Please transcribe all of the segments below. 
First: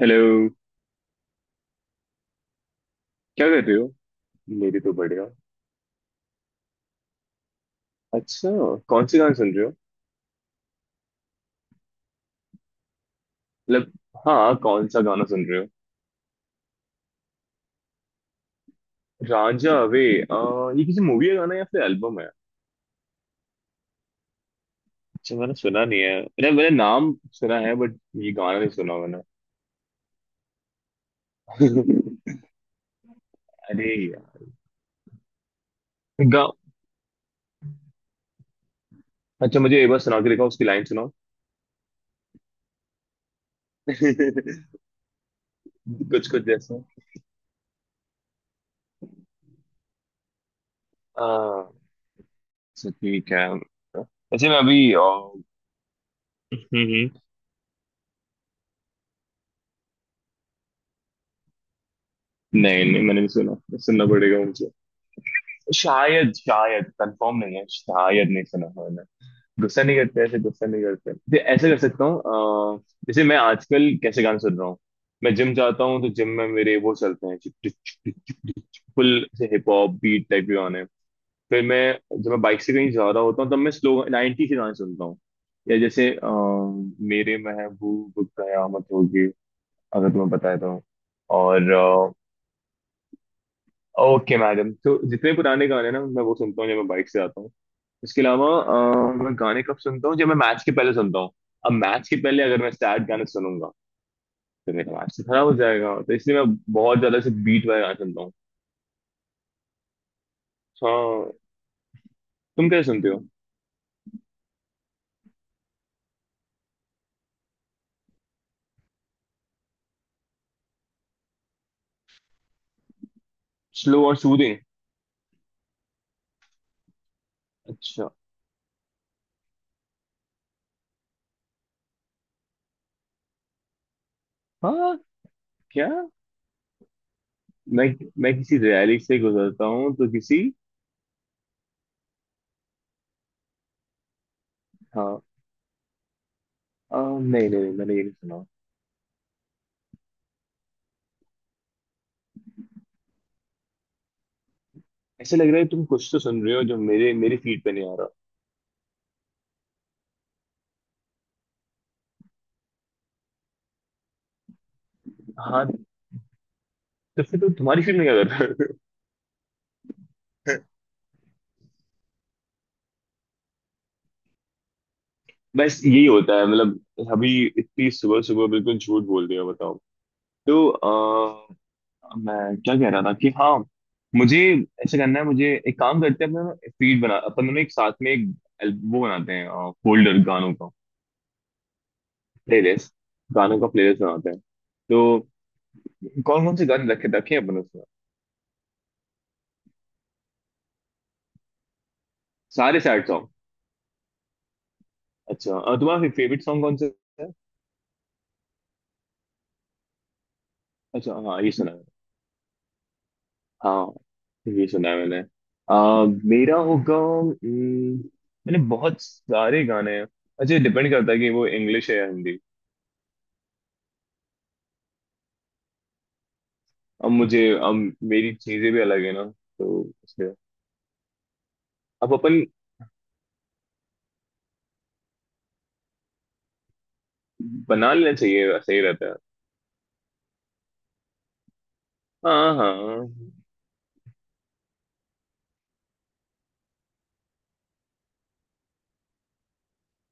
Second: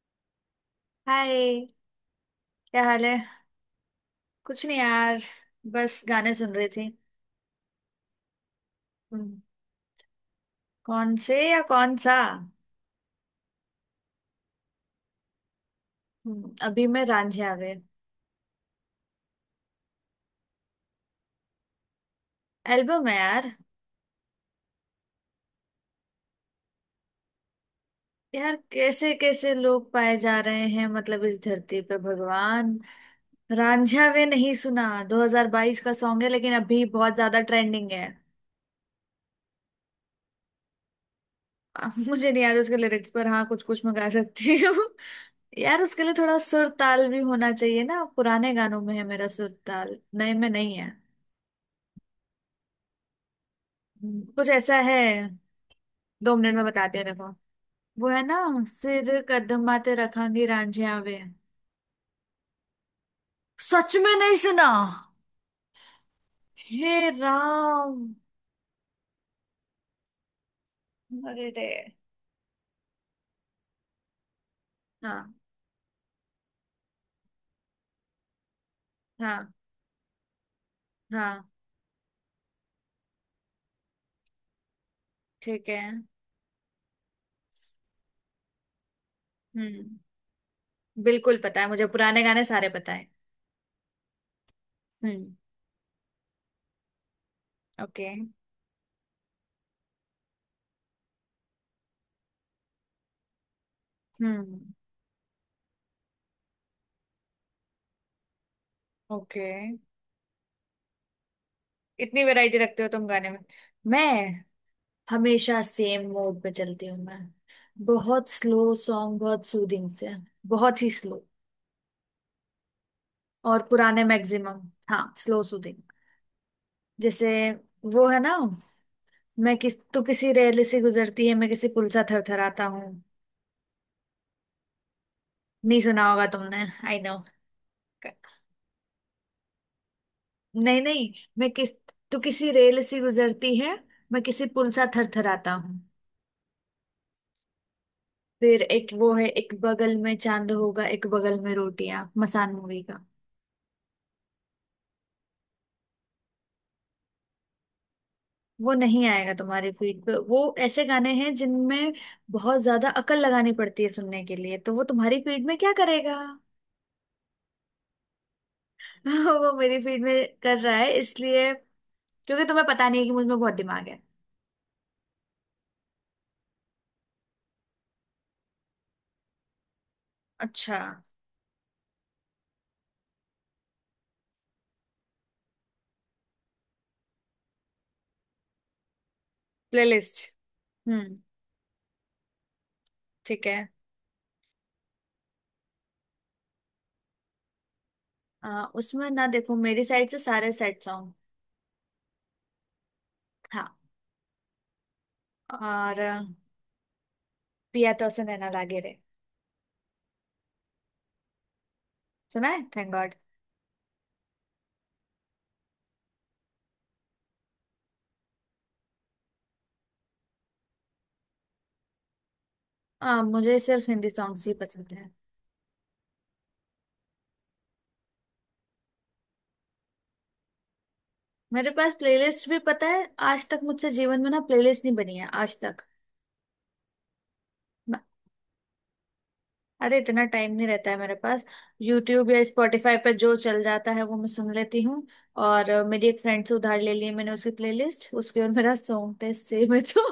Hello. Hi, क्या हाल है। क्या कर रहे हो? कुछ नहीं मेरी तो यार। बढ़िया। बस गाने सुन रही थी। अच्छा, कौन सी गाना हम्म। सुन रहे हो? कौन से या कौन सा। मतलब, हाँ कौन सा गाना सुन रहे हो? अभी मैं रांझिया वे। रांझा अवे। ये किसी मूवी का गाना है या फिर एल्बम है? एल्बम है यार। अच्छा, मैंने सुना नहीं है। मैंने मैंने नाम सुना है बट ये यार गाना नहीं सुना कैसे मैंने। कैसे लोग पाए जा रहे हैं, मतलब इस धरती पे भगवान। अरे रांझिया वे यार। नहीं सुना। 2022 का सॉन्ग है गा। लेकिन अभी बहुत ज्यादा ट्रेंडिंग है। अच्छा, मुझे एक बार सुना के देखो, उसकी लाइन सुनाओ। मुझे नहीं याद उसके लिरिक्स, पर हाँ कुछ कुछ मैं गा सकती हूँ। यार उसके लिए कुछ थोड़ा कुछ सुर जैसा। ताल भी होना चाहिए ना, पुराने गानों में है मेरा सुर ताल, नए में नहीं है। आ, अच्छा, ठीक है। वैसे कुछ मैं ऐसा अभी है। 2 मिनट में बताते हैं, हम्म। देखो। वो है ना, सिर कदमाते रखांगी रांझिया वे। नहीं नहीं, मैंने नहीं सुना। सच सुनना में नहीं पड़ेगा सुना। मुझे। शायद शायद हे कंफर्म नहीं है, राम। शायद नहीं सुना है मैंने। गुस्सा नहीं करते, ऐसे गुस्सा नहीं करते तो अरे रे। ऐसे कर सकता हूँ। जैसे मैं आजकल कैसे गाने सुन रहा हूँ। हाँ मैं जिम जाता हूँ तो जिम में मेरे वो चलते हैं, फुल से हाँ हिप हॉप बीट टाइप के गाने। हाँ, फिर मैं जब मैं बाइक से कहीं जा रहा होता हूँ तब मैं स्लो 90 के गाने सुनता हूँ। ठीक या है। जैसे मेरे महबूब कयामत होगी हम्म अगर तुम्हें बताया तो। बिल्कुल पता है और मुझे, पुराने गाने सारे पता है। ओके मैडम, तो जितने हम्म। पुराने गाने ना मैं वो सुनता हूँ जब मैं बाइक से आता हूँ। ओके। इसके अलावा मैं गाने कब सुनता हूँ? जब मैं मैच के पहले सुनता हूँ। अब मैच के पहले अगर मैं सैड गाने सुनूंगा हम्म। तो मेरा मैच तो खराब हो जाएगा, तो इसलिए मैं बहुत ज्यादा से बीट वाले गाने सुनता हूँ। ओके। हाँ। इतनी वैरायटी तुम रखते कैसे हो तुम सुनते हो? गाने में। मैं हमेशा सेम मोड पे चलती हूँ मैं। बहुत स्लो सॉन्ग, बहुत सूदिंग से। बहुत ही स्लो। और पुराने स्लो और सूदिंग। मैक्सिमम। हाँ, स्लो सूदिंग। जैसे वो अच्छा। है ना, मैं किस तू किसी रेल से गुजरती है, मैं किसी पुल सा थरथराता हूँ। हाँ, नहीं क्या? सुना होगा तुमने। I know. मैं मैं किसी रैली से गुजरता हूँ तो किसी। नहीं नहीं, मैं किस तू किसी रेल से गुजरती है, मैं किसी पुल सा हाँ। थरथराता हूँ। नहीं नहीं नहीं, मैंने ये नहीं सुना। फिर एक वो है, एक बगल में चांद होगा एक बगल में रोटियां, मसान मूवी का। ऐसे लग रहा है तुम कुछ तो सुन रहे हो जो मेरे मेरी फीड पे नहीं आ रहा। वो नहीं आएगा तुम्हारे फीड पे। वो ऐसे गाने हैं जिनमें बहुत ज्यादा अकल लगानी पड़ती है सुनने के लिए, तो वो तुम्हारी फीड में हाँ, क्या करेगा। तो फिर तो तुम्हारी फीड में क्या कर रहा है? वो मेरी फील्ड में कर रहा है इसलिए, क्योंकि तुम्हें पता नहीं है कि मुझ में बहुत दिमाग है। बस यही होता है मतलब। अभी इतनी सुबह सुबह बिल्कुल झूठ बोल दिया बताओ। तो अच्छा। आ, मैं क्या कह रहा था कि हाँ मुझे ऐसा करना है। मुझे एक काम करते हैं, अपना फीड बना, अपन दोनों एक साथ में एक वो बनाते हैं, फोल्डर प्लेलिस्ट। गानों का, हम्म। प्लेलिस्ट, ठीक गानों का है। प्लेलिस्ट बनाते हैं। तो कौन कौन से गाने रखे रखे हैं अपन उसमें? उसमें ना देखो, मेरी साइड से सारे सेट सॉन्ग। सारे सैड सॉन्ग। हाँ। अच्छा, और तुम्हारा फेवरेट सॉन्ग कौन सा है? पिया तो उसे नैना लागे रे। अच्छा हाँ, ये सुना। सुना है, थैंक गॉड। हाँ ये सुना है मैंने। आ, मेरा होगा मैंने बहुत सारे गाने हैं। अच्छा, डिपेंड करता है कि वो इंग्लिश है या हिंदी। मुझे सिर्फ हिंदी सॉन्ग्स ही पसंद है। अब मेरी चीजें भी अलग है ना, तो इसलिए मेरे पास अब अपन प्लेलिस्ट भी, पता है आज तक मुझसे जीवन में ना प्लेलिस्ट नहीं बनी है आज तक। बना लेना चाहिए, सही रहता है। अरे इतना टाइम नहीं रहता है मेरे पास। यूट्यूब या हाँ हाँ, स्पॉटिफाई पर जो चल जाता है वो मैं सुन लेती हूँ। और मेरी एक फ्रेंड से उधार ले ली है मैंने उसकी प्लेलिस्ट, उसकी और मेरा सॉन्ग टेस्ट सेम है तो।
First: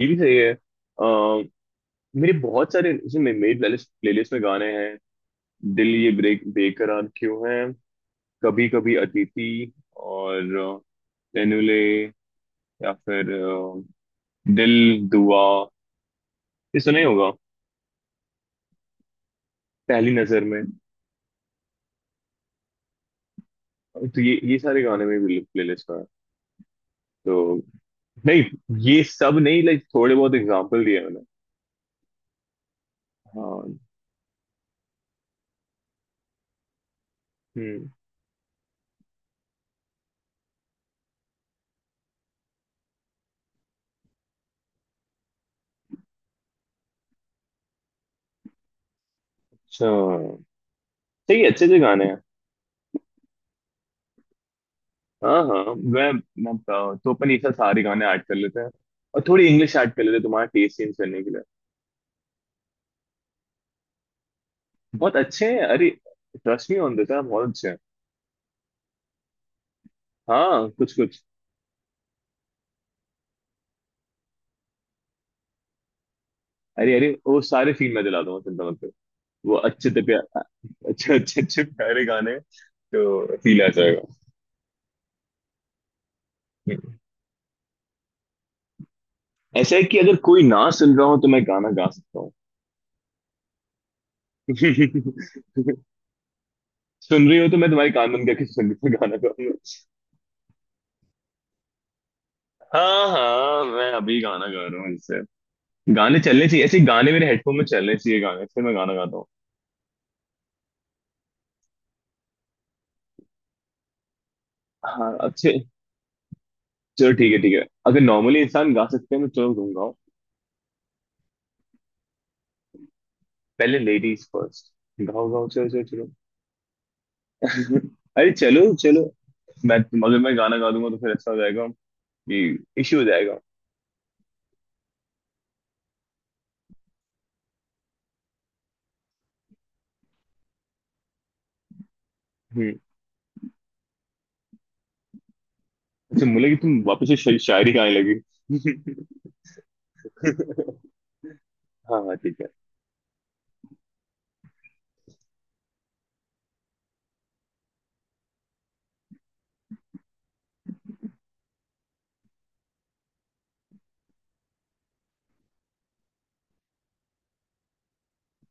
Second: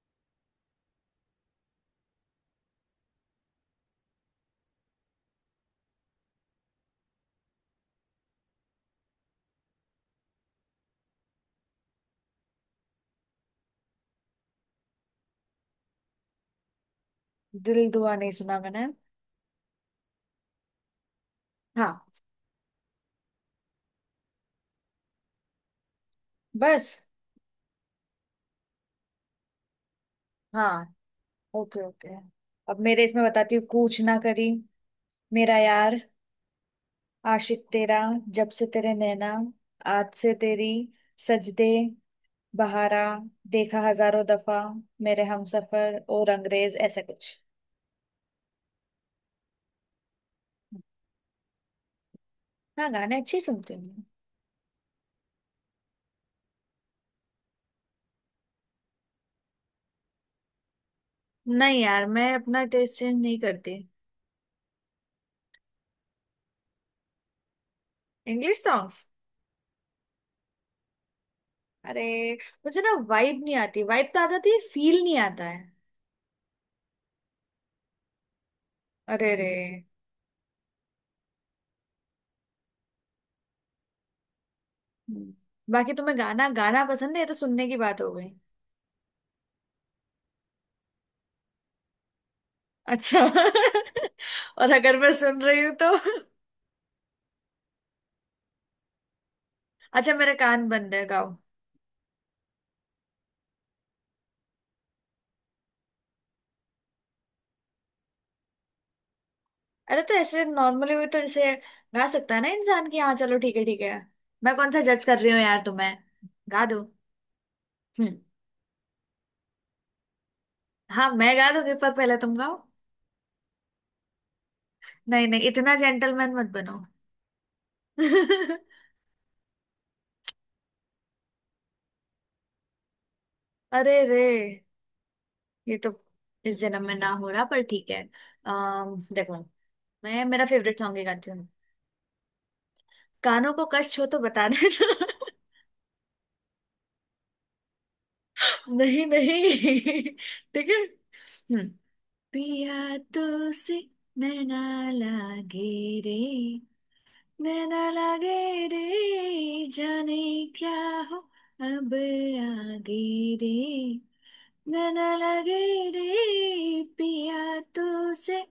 ये भी सही है। मेरे बहुत सारे जैसे मेरी प्लेलिस्ट प्लेलिस्ट में गाने हैं। दिल ये ब्रेक बेकरार क्यों है, कभी कभी अतिथि, और तेनुले, या फिर दिल दुआ, ये सुना ही होगा, दिल दुआ नहीं सुना मैंने। पहली नजर में। हाँ, तो ये सारे गाने में भी प्लेलिस्ट में है। बस। तो नहीं, ये सब नहीं, लाइक थोड़े बहुत एग्जांपल हाँ, दिए मैंने। Okay okay. अब मेरे इसमें बताती हूँ, हाँ। कूच ना करी, मेरा यार, आशिक हम्म। तेरा, जब से तेरे नैना, आज से तेरी, सजदे, बहारा, देखा हजारों दफा, मेरे हमसफर और अंग्रेज, ऐसा कुछ। अच्छा, सही है, अच्छे अच्छे गाने हैं। हाँ, गाने अच्छे सुनती हूँ मैं। हाँ हाँ, मैं बताओ, तो अपन ये सब सारे गाने ऐड कर लेते हैं और थोड़ी इंग्लिश ऐड कर लेते हैं, तुम्हारा टेस्ट चेंज करने के लिए। नहीं यार, मैं अपना टेस्ट चेंज नहीं करती। बहुत अच्छे हैं अरे, ट्रस्ट मी ऑन दिस, बहुत अच्छे हैं। English songs. हाँ कुछ कुछ। अरे, मुझे ना वाइब नहीं आती, वाइब तो आ जाती है, फील नहीं आता है। अरे अरे, वो सारे सीन मैं दिला दूंगा, चिंता मत। अरे रे। वो अच्छे से प्या, अच्छे अच्छे अच्छे प्यारे गाने, तो फील आ जाएगा। हम्म। बाकी तुम्हें गाना गाना पसंद है, ये तो सुनने की बात हो गई। ऐसा है कि अगर कोई ना सुन रहा हो तो मैं गाना गा सकता हूँ। अच्छा और अगर मैं सुन रही हूँ तो। सुन रही हो तो मैं तुम्हारी कान बंद करके सुन रही हूँ गाना गाऊंगा। अच्छा मेरे कान बंद है, गाओ। हाँ हाँ, मैं अभी गाना गा रहा हूँ इससे। गाने चलने चाहिए, ऐसे गाने मेरे हेडफोन में चलने चाहिए गाने, फिर मैं गाना गाता हूँ। अरे तो ऐसे नॉर्मली भी तो जैसे गा सकता है ना इंसान, की हाँ, चलो ठीक है ठीक है। मैं कौन सा जज हाँ कर रही हूँ अच्छे। यार तुम्हें। गा दो। चलो ठीक है ठीक है, अगर हम्म। नॉर्मली इंसान गा सकते हैं तो चलो तुम गाओ। हाँ मैं गा दूंगी, पर पहले तुम गाओ। पहले लेडीज फर्स्ट। नहीं गाओ नहीं, गाओ, इतना चलो चलो, जेंटलमैन मत बनो। चलो। अरे चलो चलो। मैं अगर मैं गाना गा दूंगा तो फिर ऐसा हो जाएगा कि इश्यू हो जाएगा। अरे रे, ये तो इस जन्म में ना हो रहा, पर ठीक है। अम देखो, मैं मेरा फेवरेट सॉन्ग ही गाती हूँ। हम्म। कानों को कष्ट हो तो बता देना। अच्छा बोले कि तुम वापस से शायरी गाने लगी। नहीं नहीं, ठीक है। हम्म। हाँ हाँ ठीक है। पिया तो से, नैना, लागे, रे, नैना लागे रे, जाने, क्या, हो, अब आगे रे, नैना लगे, रे पिया, तो से,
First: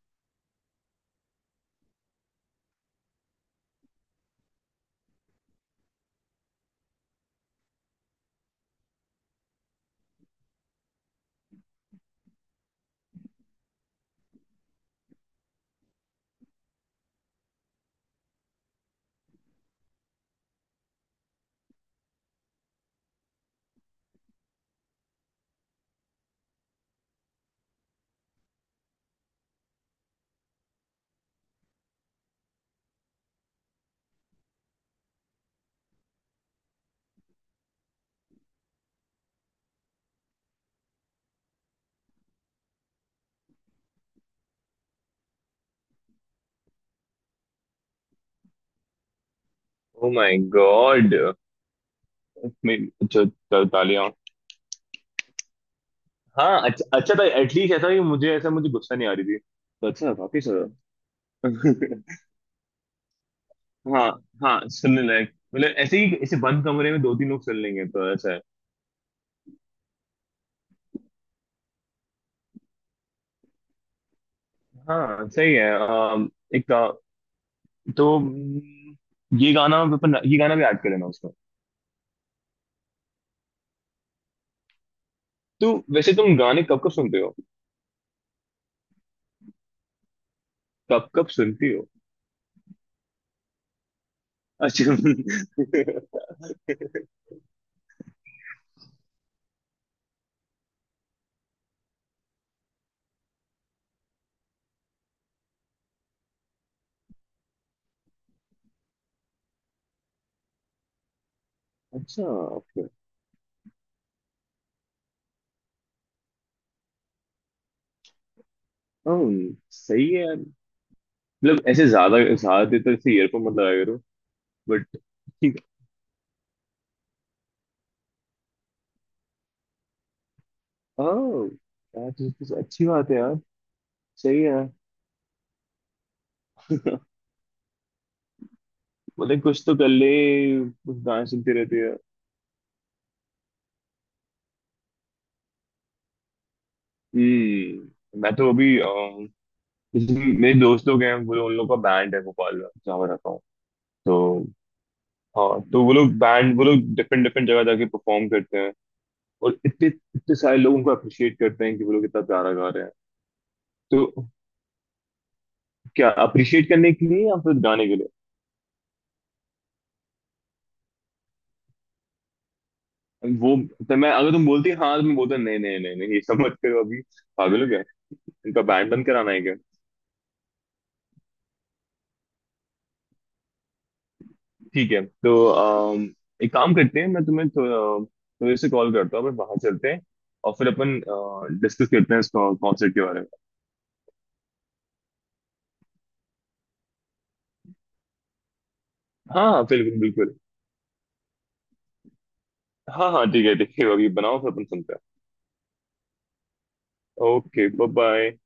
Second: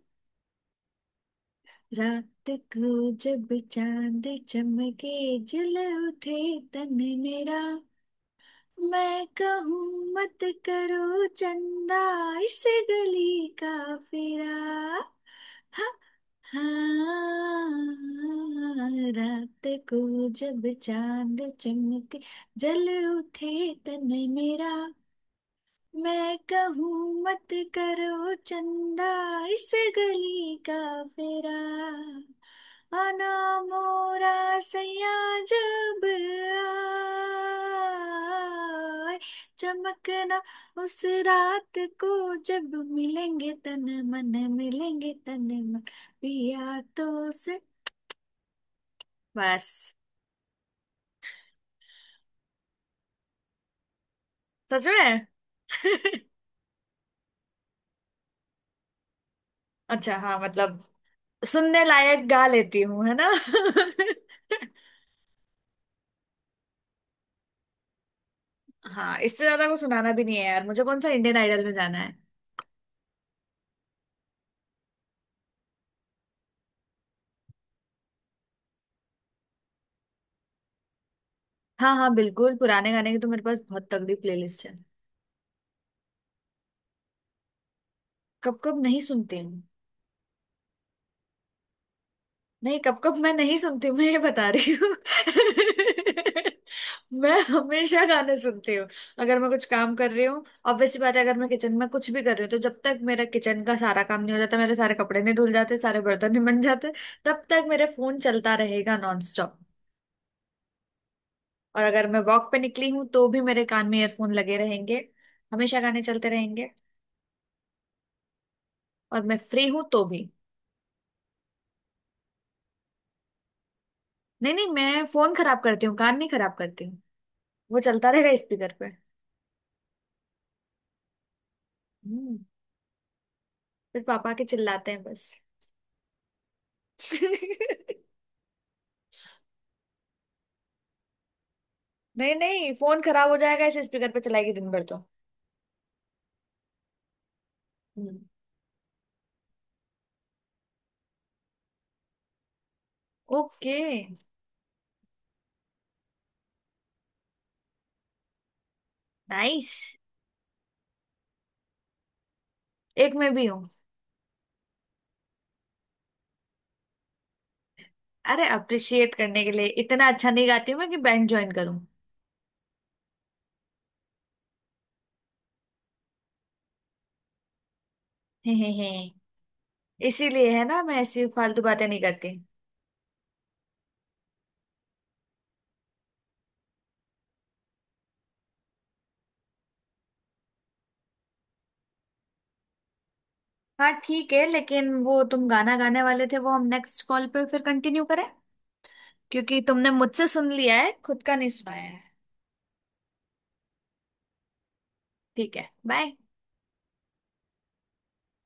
रात, को जब, चांद चमके, जल, उठे, तन, मेरा, मैं कहूँ मत, करो चंदा, इस, गली का फेरा, हा, हाँ, रात को जब चांद चमके, जल, उठे तन, मेरा, मैं कहूँ मत, करो चंदा, इस, गली का, फेरा, आना, मोरा, सैया, जब आए, चमकना, उस, रात को जब मिलेंगे तन मन, मिलेंगे तन, मन, पिया तो से, बस। Oh my God. मैं, अच्छा तालियां। सच में हाँ अच्छा, अच्छा था एटलीस्ट, ऐसा कि मुझे ऐसा मुझे गुस्सा नहीं आ रही थी तो अच्छा अच्छा हाँ, वापिस। मतलब सुनने लायक गा लेती हूँ, है ना। हाँ हाँ, सुनने लायक मतलब ऐसे ही ऐसे बंद कमरे में दो तीन लोग सुन लेंगे तो ऐसा है। हाँ, इससे ज्यादा को सुनाना भी नहीं है यार, मुझे कौन सा इंडियन आइडल में जाना है। हाँ सही है। एक का, तो ये गाना अपन, ये गाना भी ऐड कर लेना। हाँ हाँ बिल्कुल, पुराने गाने की तो मेरे पास बहुत तगड़ी प्लेलिस्ट है। तो वैसे तुम गाने कब कब सुनते हो? कब कब नहीं सुनती हूँ। कब कब सुनती हो? नहीं, कब कब मैं नहीं सुनती हूँ, मैं ये बता रही हूँ। अच्छा। मैं हमेशा गाने सुनती हूँ। अगर मैं कुछ काम कर रही हूँ, ऑब्वियसली बात है, अगर मैं किचन में कुछ भी कर रही हूँ तो जब तक मेरा किचन का सारा काम नहीं हो जाता, मेरे सारे कपड़े नहीं धुल जाते, सारे बर्तन नहीं बन जाते, तब तक मेरा फोन चलता रहेगा नॉन। और अगर मैं अच्छा, वॉक पे ओके। निकली हूँ तो भी मेरे कान में ईयरफोन लगे रहेंगे। हमेशा गाने चलते रहेंगे। और मैं फ्री हूँ तो सही है भी। यार। मतलब ऐसे ज्यादा ज्यादा देर तक ऐसे ईयरफोन मत लगाया करो। नहीं नहीं, बट मैं फोन ठीक खराब है। करती हूँ, कान नहीं खराब करती हूँ। वो चलता रहेगा स्पीकर पे। ओह यार, तो, हम्म। तो तो अच्छी बात है यार। फिर पापा सही के है। चिल्लाते हैं, बस। बोले कुछ तो कर ले, कुछ गाने सुनते रहते हैं। नहीं नहीं, फोन खराब हो जाएगा इसे स्पीकर पे चलाएगी दिन भर तो। हम्म। मैं तो अभी जैसे मेरे दोस्त लोग हैं, उन लोग का बैंड है भोपाल में जहाँ मैं रहता हूँ। ओके। तो हाँ, तो वो लोग बैंड, वो लोग डिफरेंट डिफरेंट जगह जाके परफॉर्म करते हैं। और नाइस। इतने इतने सारे लोग उनको अप्रिशिएट करते हैं कि वो लोग इतना प्यारा गा रहे हैं। एक में भी हूँ। तो क्या अप्रिशिएट करने के लिए या फिर गाने के लिए? अरे, अप्रिशिएट करने के लिए इतना अच्छा नहीं गाती हूँ मैं कि बैंड ज्वाइन करूँ। वो तो मैं अगर तुम बोलती हाँ तो मैं बोलता नहीं नहीं नहीं नहीं ये सब मत करो अभी, पागल हो गया, हे इनका हे हे। बैंड बंद कराना है क्या? इसीलिए है ना, मैं ऐसी फालतू बातें नहीं करती। ठीक है, तो एक काम करते हैं, मैं तुम्हें थोड़े से कॉल करता हूँ, अपन बाहर चलते हैं और फिर अपन डिस्कस करते हैं इस कॉन्सर्ट के बारे में। हाँ ठीक है, लेकिन वो तुम गाना गाने वाले थे वो हम नेक्स्ट कॉल पे फिर कंटिन्यू करें, हाँ क्योंकि हाँ तुमने बिल्कुल मुझसे बिल्कुल। सुन लिया है, खुद का नहीं सुनाया है। हाँ हाँ ठीक है ठीक है, अभी बनाओ फिर अपन सुनते हैं। ठीक है, बाय। Okay bye bye.